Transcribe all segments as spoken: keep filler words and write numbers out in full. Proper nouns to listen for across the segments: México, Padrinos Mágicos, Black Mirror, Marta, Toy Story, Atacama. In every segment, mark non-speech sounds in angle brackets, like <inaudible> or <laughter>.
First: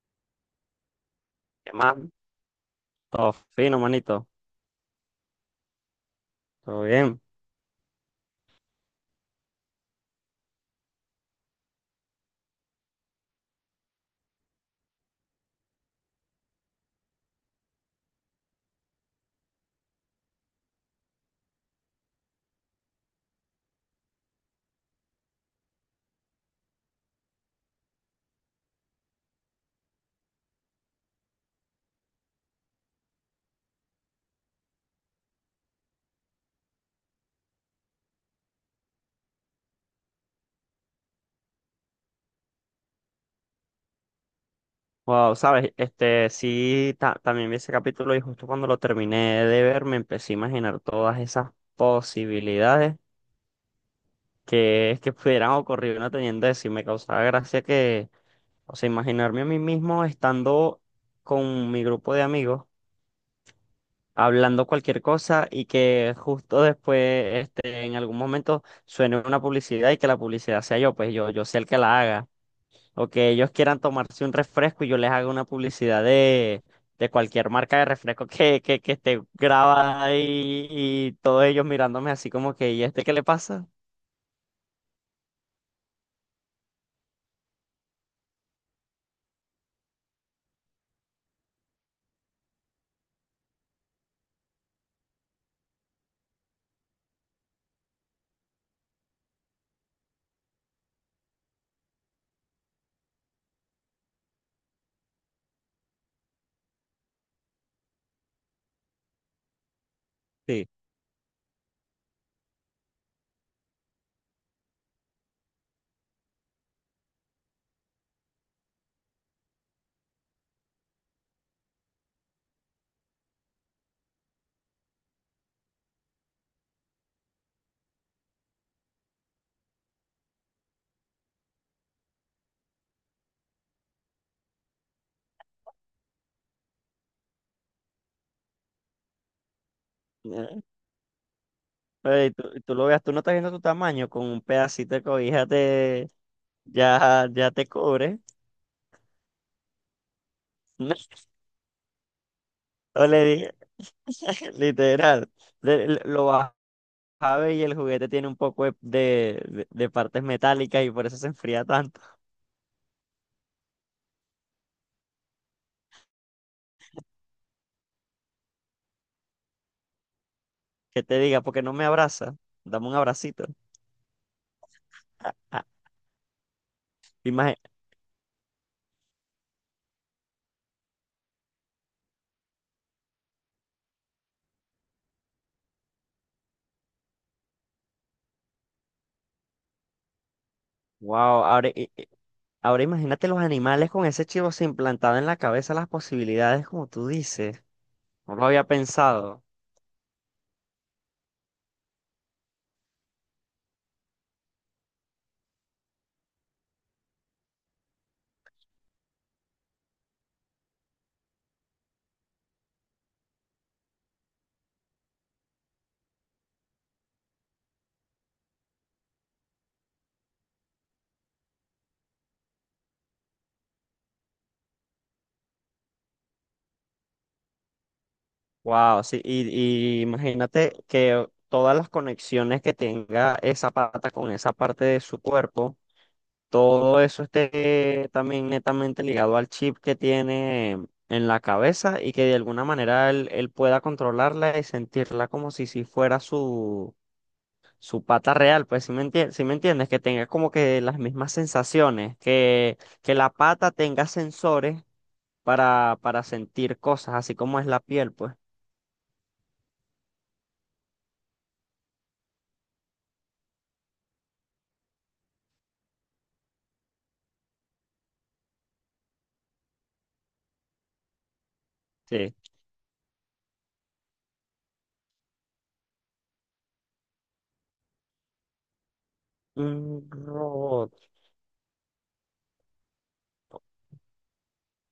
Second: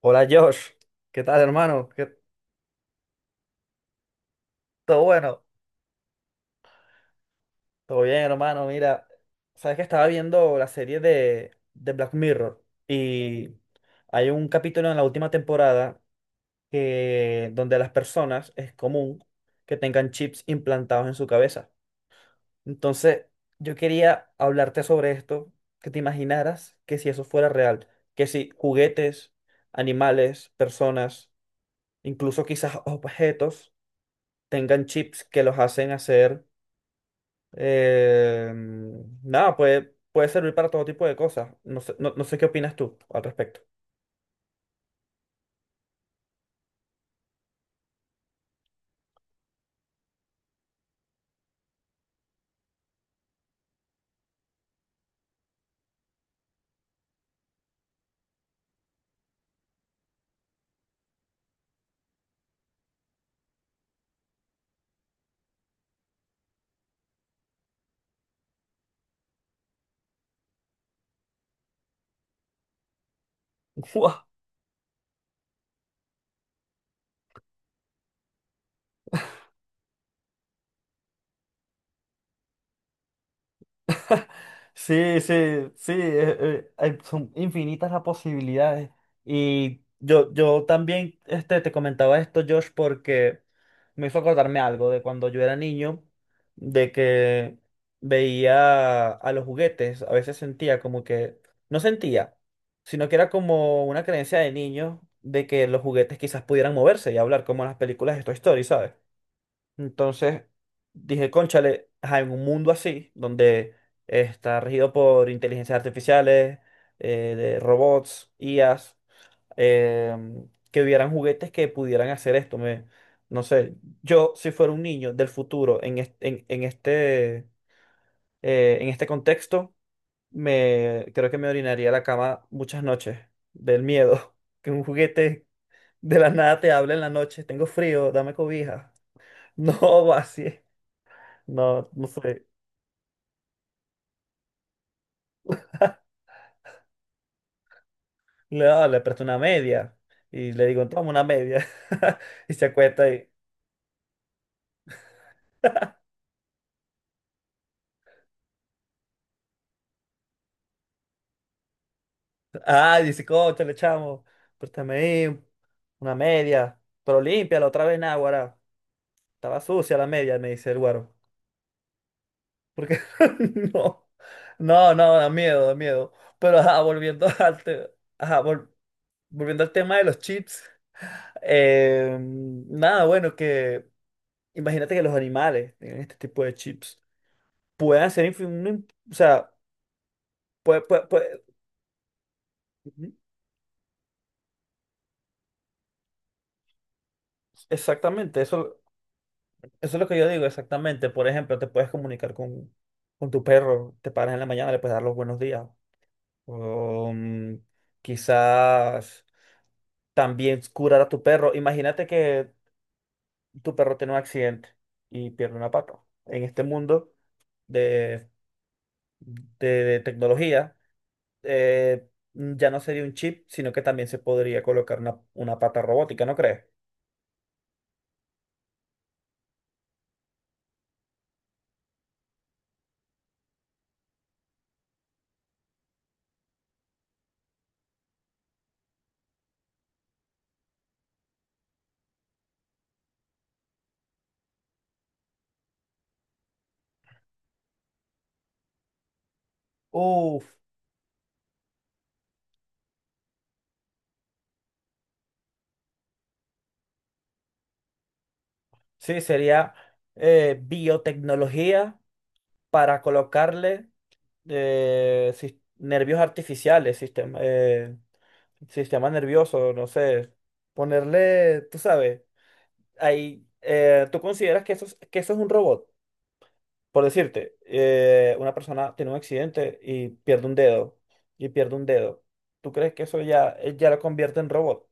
Hola Josh, ¿qué tal ¿Qué hermano? más? ¿Qué- Todo fino, manito. ¿Todo bueno? Todo bien. Todo bien hermano, mira, sabes que estaba viendo la serie de, de Black Mirror y hay un capítulo en la última temporada que donde a las personas es común que tengan chips implantados en su cabeza. Entonces, yo quería hablarte sobre esto, que te imaginaras que si eso fuera real, que si juguetes, animales, personas, incluso quizás objetos tengan chips que los hacen hacer. Eh, Nada, puede, puede servir para todo tipo de cosas. No sé, no, no sé qué opinas tú al respecto. Wow, sabes, este sí, ta- también vi ese capítulo y justo cuando lo terminé de ver me empecé a imaginar todas esas posibilidades que, es que pudieran ocurrir una teniendo eso y me causaba gracia que, o sea, imaginarme a mí mismo estando con mi grupo de amigos hablando cualquier cosa y que justo después, este, en algún momento suene una publicidad y que la publicidad sea yo, pues yo, yo sea el que la haga, o que ellos quieran <laughs> tomarse un refresco y yo les haga una publicidad de, de cualquier marca de refresco que, que, que esté grabada y, y todos ellos mirándome así como que, ¿y este qué le pasa? Sí, sí, sí, eh, eh, hay- son infinitas las posibilidades. Y yo, yo también este, te comentaba esto, Josh, porque me hizo acordarme algo de cuando yo era niño, de que veía a los juguetes, a veces sentía como que, no sentía, sino que era como una creencia de niño de que los juguetes quizás pudieran moverse y hablar como en las películas de Toy Story, ¿sabes? Entonces Sí. dije, cónchale, ajá, en un mundo así, donde está regido por inteligencias artificiales, eh, de robots, I As, em, que hubieran juguetes que pudieran hacer esto. Me, no sé, yo si fuera un niño del futuro en, est- en, en este, eh, en este contexto, me, creo que me orinaría a la cama muchas noches del miedo <laughs> que un juguete de la nada te hable en la noche, tengo frío, dame cobija. <laughs> No, así. Eh, No, no pero y tú, sé. y tú lo veas, tú no estás viendo tu tamaño, con un pedacito de cobija te, ya, ya te cubre. Le, ah, le presto una media. Y le digo, toma una <laughs> media. <laughs> Y se O acuesta le y. dije, <laughs> literal, le- le- lo baja y el juguete tiene un poco de, de, de- de partes metálicas y por eso se enfría tanto. Ah, dice, coche, le chamo préstame ahí una media. Pero límpiala otra vez, náguara. Estaba sucia la media, me dice el Que guaro. te diga, porque no me abraza, dame un Porque abracito. <laughs> no. No, no, da Ah, miedo, da miedo. Pero ajá, volviendo <laughs> imagi- al, te- ajá, vol- volviendo al tema de los chips. eh, nada, bueno, que. Imagínate que los animales tienen este tipo de chips. Puedan hacer infi- un im- o sea, puede, puede- puede- wow, ahora, i- i- ahora ujú, imagínate los animales con ese chivo implantado en la cabeza, las posibilidades como tú dices. No exactamente, lo había eso, pensado. eso es lo que yo digo, exactamente. Por ejemplo, te puedes comunicar con, con tu perro, te paras en la mañana, le puedes dar los buenos días. O, mm, quizás también curar a tu perro. Imagínate que tu perro tiene un accidente y pierde una pata. En este mundo de, de tecnología, eh, ya no sería un chip, sino que también se podría colocar una, una pata robótica, ¿no crees? Wow, sí, y, y imagínate que todas las conexiones que tenga esa pata con esa parte de su cuerpo, todo eso esté también netamente ligado al chip que tiene en la cabeza y que de alguna manera él, él pueda controlarla y sentirla como si, si fuera su su pata real, pues si me entiendes, si me entiendes, que tenga como Uf, que las mismas sensaciones, que, que la pata tenga sensores para, para sentir cosas, así como es la piel, pues. sí, sería eh, biotecnología para colocarle eh, sis- nervios artificiales, sistema, eh, sistema nervioso, no sé, ponerle, tú sabes, Sí. ahí, eh, ¿tú consideras que eso, es- que eso es un robot? Por decirte, eh, una persona tiene un accidente Un y pierde un robot. dedo, y pierde un dedo. ¿Tú crees que eso ya, eh, ya lo convierte en robot?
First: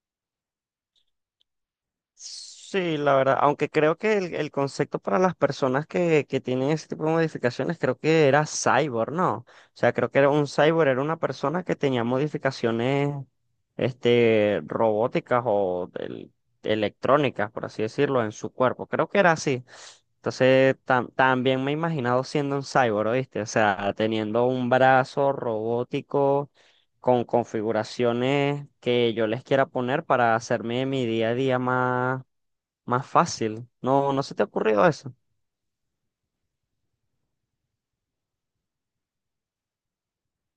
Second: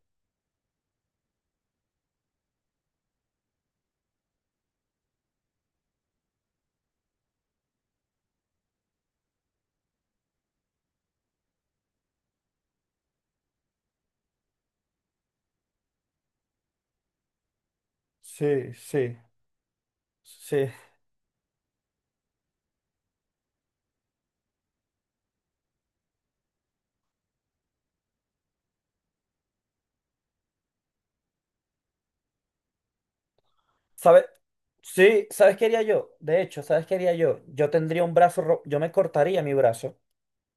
Sí, la verdad, aunque creo que el, el concepto para las personas que, que tienen ese tipo de modificaciones, creo que era cyborg, ¿no? O sea, creo que era un cyborg, era una persona que tenía modificaciones, este, robóticas o del- electrónicas, por así decirlo, en su Sí, cuerpo. Creo sí. que era así. Sí. Entonces, tam- también me he imaginado siendo un cyborg, ¿oíste? O sea, teniendo un brazo robótico con configuraciones que yo les quiera poner para hacerme mi día a día más más fácil. No, no ¿Sabes? se te ha ocurrido eso. Sí, ¿sabes qué haría yo? De hecho, ¿sabes qué haría yo? Yo tendría un brazo, ro- yo me cortaría mi brazo,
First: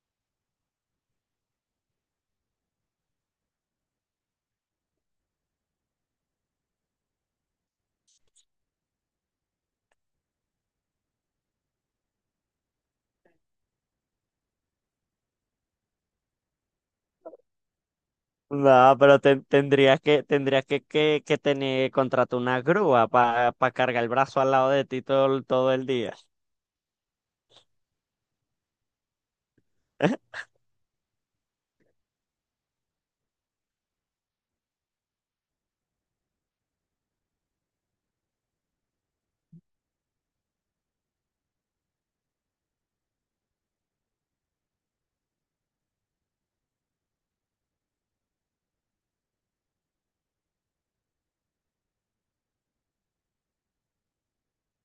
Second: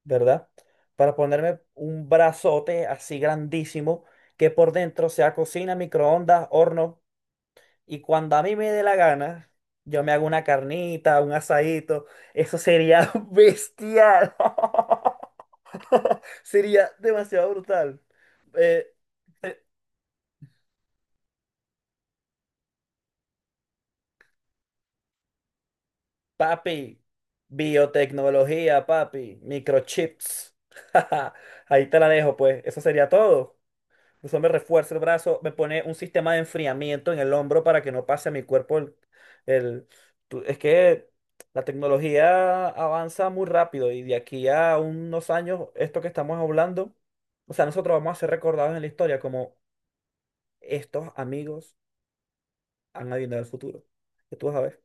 ¿verdad? Para ponerme un brazote así grandísimo que por dentro sea cocina, microondas, horno. Y cuando a mí me dé la gana, yo me hago una carnita, un asadito. Eso sería <laughs> bestial. <laughs> Sería demasiado brutal. Eh, No, pero te- eh, tendrías que, tendrías que, que, que tener, contratar una grúa para cargar el brazo al lado de ti todo, el- todo el día. papi, biotecnología, papi, <laughs> microchips. <laughs> Ahí te la dejo, pues. Eso sería todo. Incluso me refuerza el brazo, me pone un sistema de enfriamiento en el hombro para que no pase a mi cuerpo el, el- tú- es que la tecnología avanza muy rápido y de aquí a unos años, esto que estamos hablando, o sea, nosotros vamos a ser recordados en la historia como estos amigos han adivinado el futuro. Que tú vas a ver.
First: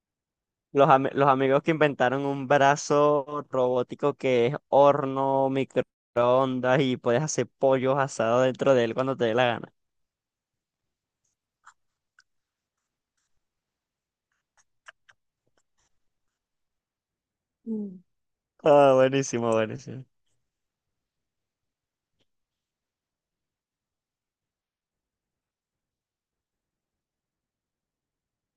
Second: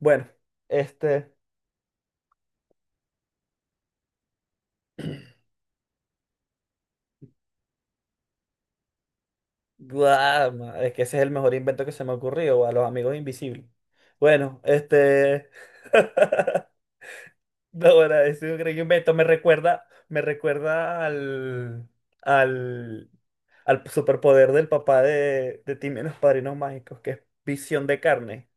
Bueno, Los, ami- los este... amigos que inventaron un brazo robótico que es horno, microondas y puedes hacer pollos asados dentro de él cuando te dé la gana. Guau, ma- es que ese es el mejor invento que se me ha ocurrido, a los amigos invisibles. Bueno, este... <laughs> No, ahora, ese gran Ah, invento me buenísimo, recuerda, buenísimo. me recuerda al, al, al superpoder del papá de, de Timmy en los Padrinos Mágicos, que es visión de carne.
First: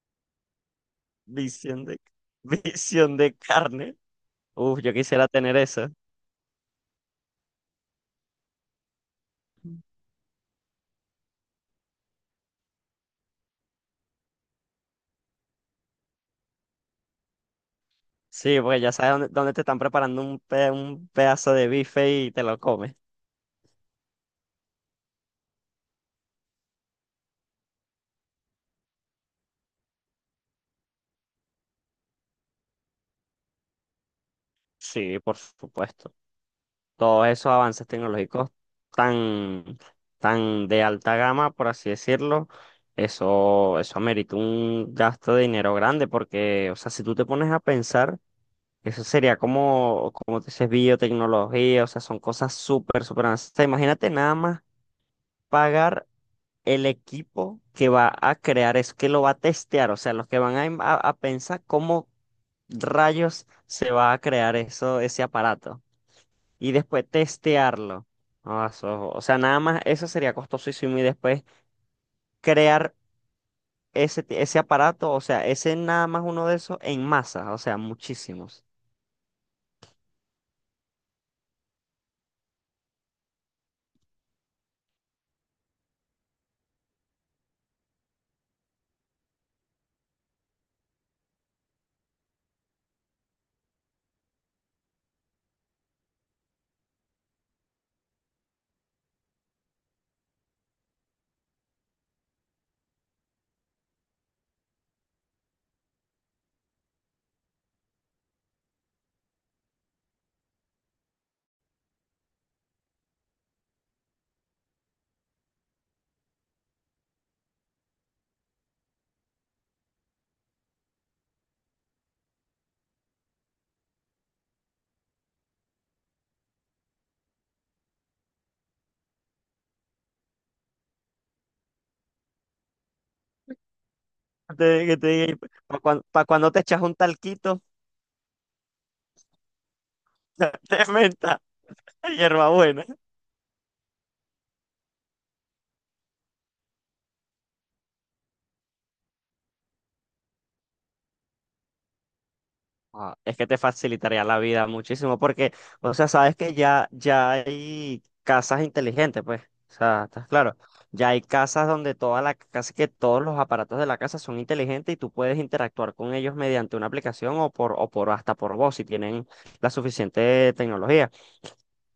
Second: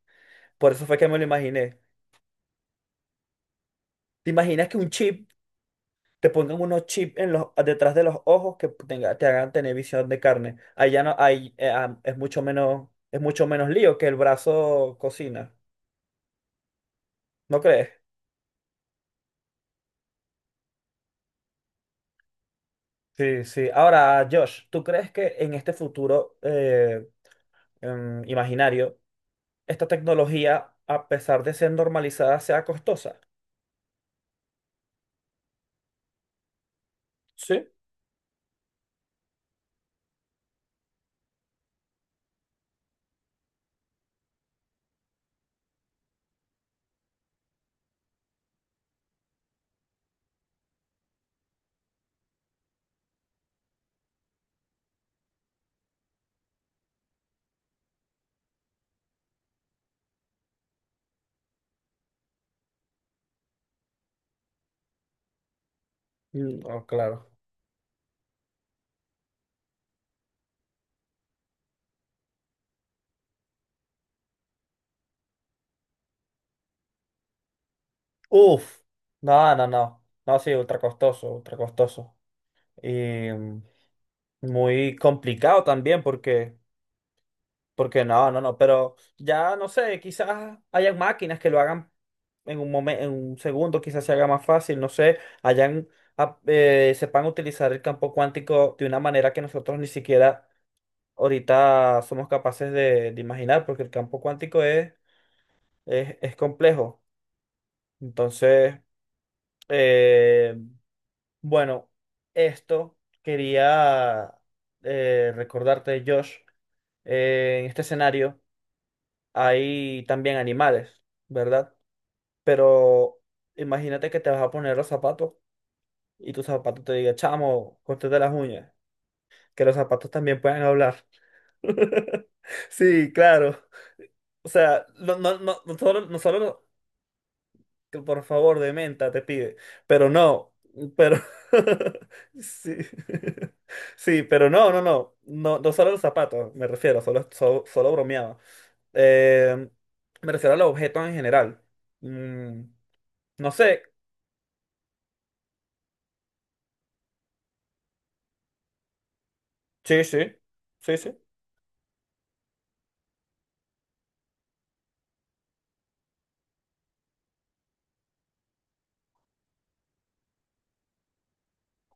Por eso fue que me lo imaginé. Visión de, <laughs> visión de carne. ¿Te imaginas que Uf, un yo quisiera chip, tener eso. te pongan unos chips en los, detrás de los ojos que tenga- te hagan tener visión de carne? Ahí ya no, ahí eh, ah, es mucho menos, es mucho menos lío que el brazo cocina. ¿No crees? Sí, porque ya sabes dónde, dónde te están preparando un, pe- un pedazo de bife y te lo comes. Sí, sí. Ahora, Josh, ¿tú crees que en este futuro eh, em, imaginario esta tecnología, a pesar de ser normalizada, sea costosa? Sí, por supuesto. Todos esos Sí. avances tecnológicos tan, tan de alta gama, por así decirlo, eso, eso amerita un gasto de dinero grande, porque, o sea, si tú te pones a pensar, eso sería como, como te dices, biotecnología, o sea, son cosas súper, súper avanzadas. Imagínate nada más pagar el equipo que va a crear es que lo va a testear, o sea, los que van a, im- a- a pensar cómo rayos se va a crear eso, ese aparato Mm, y oh, después claro. testearlo. Ah, eso- o sea, nada más eso sería costosísimo y después crear ese, t- ese aparato, o sea, ese nada más uno de esos en masa, o sea, muchísimos. Uf, no, no, no. No, sí, ultra costoso, ultra costoso. Y mm, muy complicado también porque, porque no, no, no, pero ya no sé, quizás hayan máquinas que lo hagan en un momento, en un segundo, quizás se haga más fácil, no sé, hayan, ap- eh, sepan utilizar el campo cuántico de una manera que nosotros ni siquiera ahorita somos capaces de, de imaginar, porque el campo cuántico es, es, es complejo. Entonces, eh, bueno, esto quería eh, recordarte, Josh, eh, en este escenario hay también animales, ¿verdad? Pero imagínate que te vas a poner los zapatos y tu zapato te diga, chamo, córtate las uñas, que los zapatos también pueden hablar. <laughs> Sí, claro. O sea, Te, que no, no, te no, no para solo, cuando, no pa' cuando te solo echas un talquito que por favor, de menta, te pide. Pero no, <laughs> de pero... menta, <laughs> Sí. hierbabuena. <laughs> Sí, pero no, no, no, no, no solo los zapatos, me refiero, solo, solo, solo bromeaba. Eh, me refiero a los objetos en general. Mm, Ah, es que no te sé, facilitaría la vida muchísimo porque, o sea, sabes que ya, ya hay casas inteligentes, pues, o sí, sea, sí, estás claro. sí, Ya sí, hay casas donde toda la, casi que todos los aparatos de la casa son inteligentes y tú puedes interactuar con ellos mediante una aplicación o por, o por hasta por voz si tienen la suficiente tecnología.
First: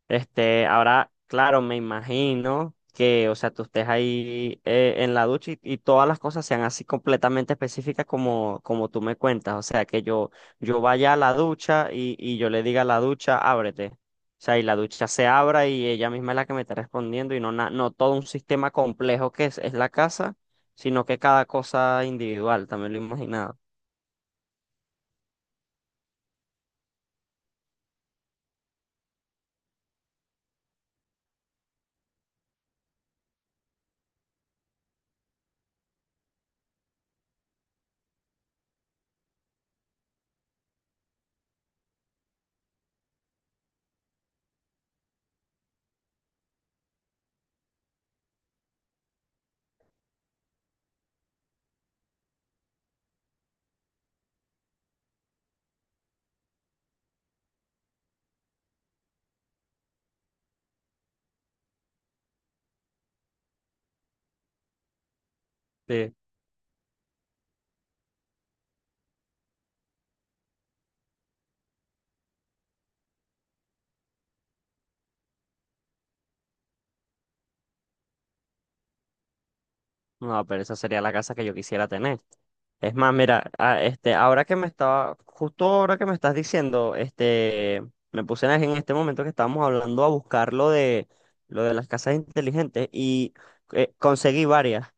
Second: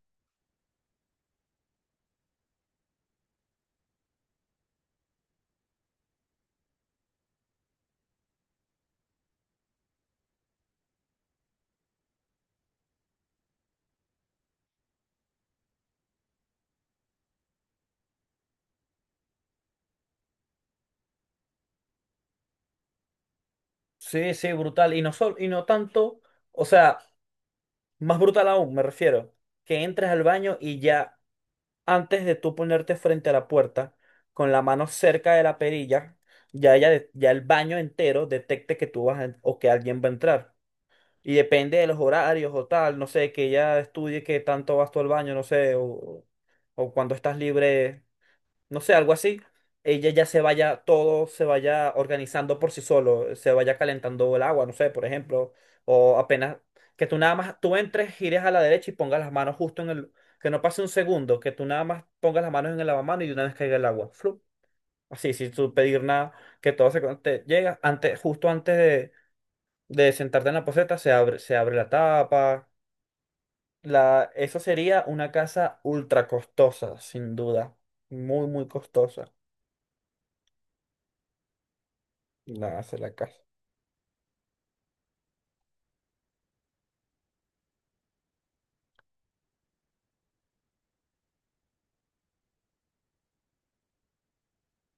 Este, ahora, claro, me imagino que, o sea, tú estés ahí eh, en la ducha y, y todas las cosas sean así completamente específicas como, como tú me cuentas. O sea, que yo, yo vaya a la ducha y, y yo le diga a la ducha, ábrete. O sea, y la ducha se abra y ella misma es la que me está respondiendo y no, na- no todo un sistema complejo que es, es la casa, sino que cada cosa individual, también lo he imaginado. sí, sí, brutal, y no, sol, y no tanto, o sea, más brutal aún, me refiero, que entres al baño y ya antes de tú ponerte frente a la puerta, con la mano cerca de la perilla, ya, ella de- ya el baño entero detecte que tú vas a en- o que alguien va a entrar. Y depende de los horarios o tal, no sé, que ella estudie qué tanto vas tú al baño, no sé, o, o cuando estás libre no sé, algo así, ella ya se vaya, todo se vaya organizando por sí solo, se vaya calentando el agua, no sé, por ejemplo, o apenas que tú nada más, tú entres, gires a la derecha y pongas las manos justo en el, que no pase un segundo, que tú nada más pongas las manos en el lavamanos y de una vez caiga el agua, flup. Así, sin tú pedir Sí. nada, que todo se con- te llega, antes, justo antes de, de sentarte en la poceta, se abre, se abre la tapa. La, eso sería una casa ultra costosa, sin duda. Muy, muy costosa. No, pero esa sería la casa que yo quisiera tener. Nada, Es se más, la casa. mira, a- este, ahora que me estaba, justo ahora que me estás diciendo, este, me puse en en este momento que estábamos hablando a buscar lo de, lo de las casas inteligentes y eh, conseguí varias,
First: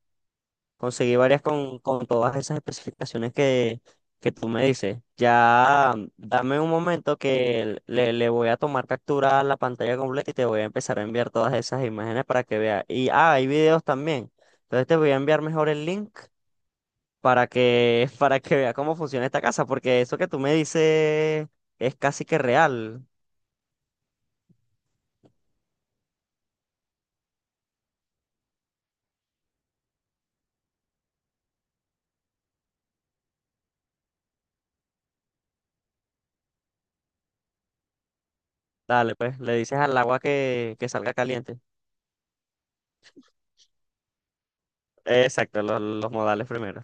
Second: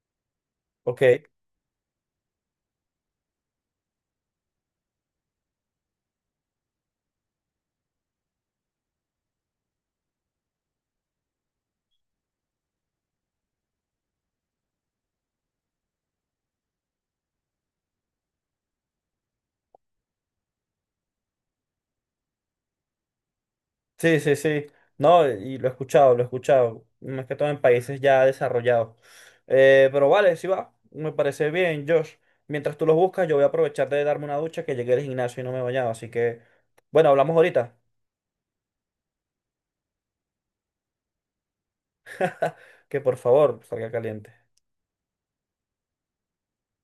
Ok, conseguí varias con, con todas esas especificaciones que, que tú me dices. Ya, mm, dame un momento que le, le voy a tomar captura a la pantalla completa y te voy a empezar a enviar todas esas imágenes para que veas. Y, ah, hay videos también. Entonces te voy a enviar mejor el link para que, <laughs> para que vea cómo funciona esta casa, porque eso que tú me dices es casi que real. sí, sí, sí. No, y lo he escuchado, lo he escuchado. Más que todo en países ya desarrollados. Eh, pero vale, sí va. Me parece bien, Josh. Mientras tú los buscas, yo voy a aprovechar de darme una ducha que llegué al gimnasio y no me he bañado. Así que, bueno, hablamos ahorita. Dale, pues, le dices al agua que, que salga caliente. <laughs> Que por favor salga caliente. Exacto, los, los modales primero.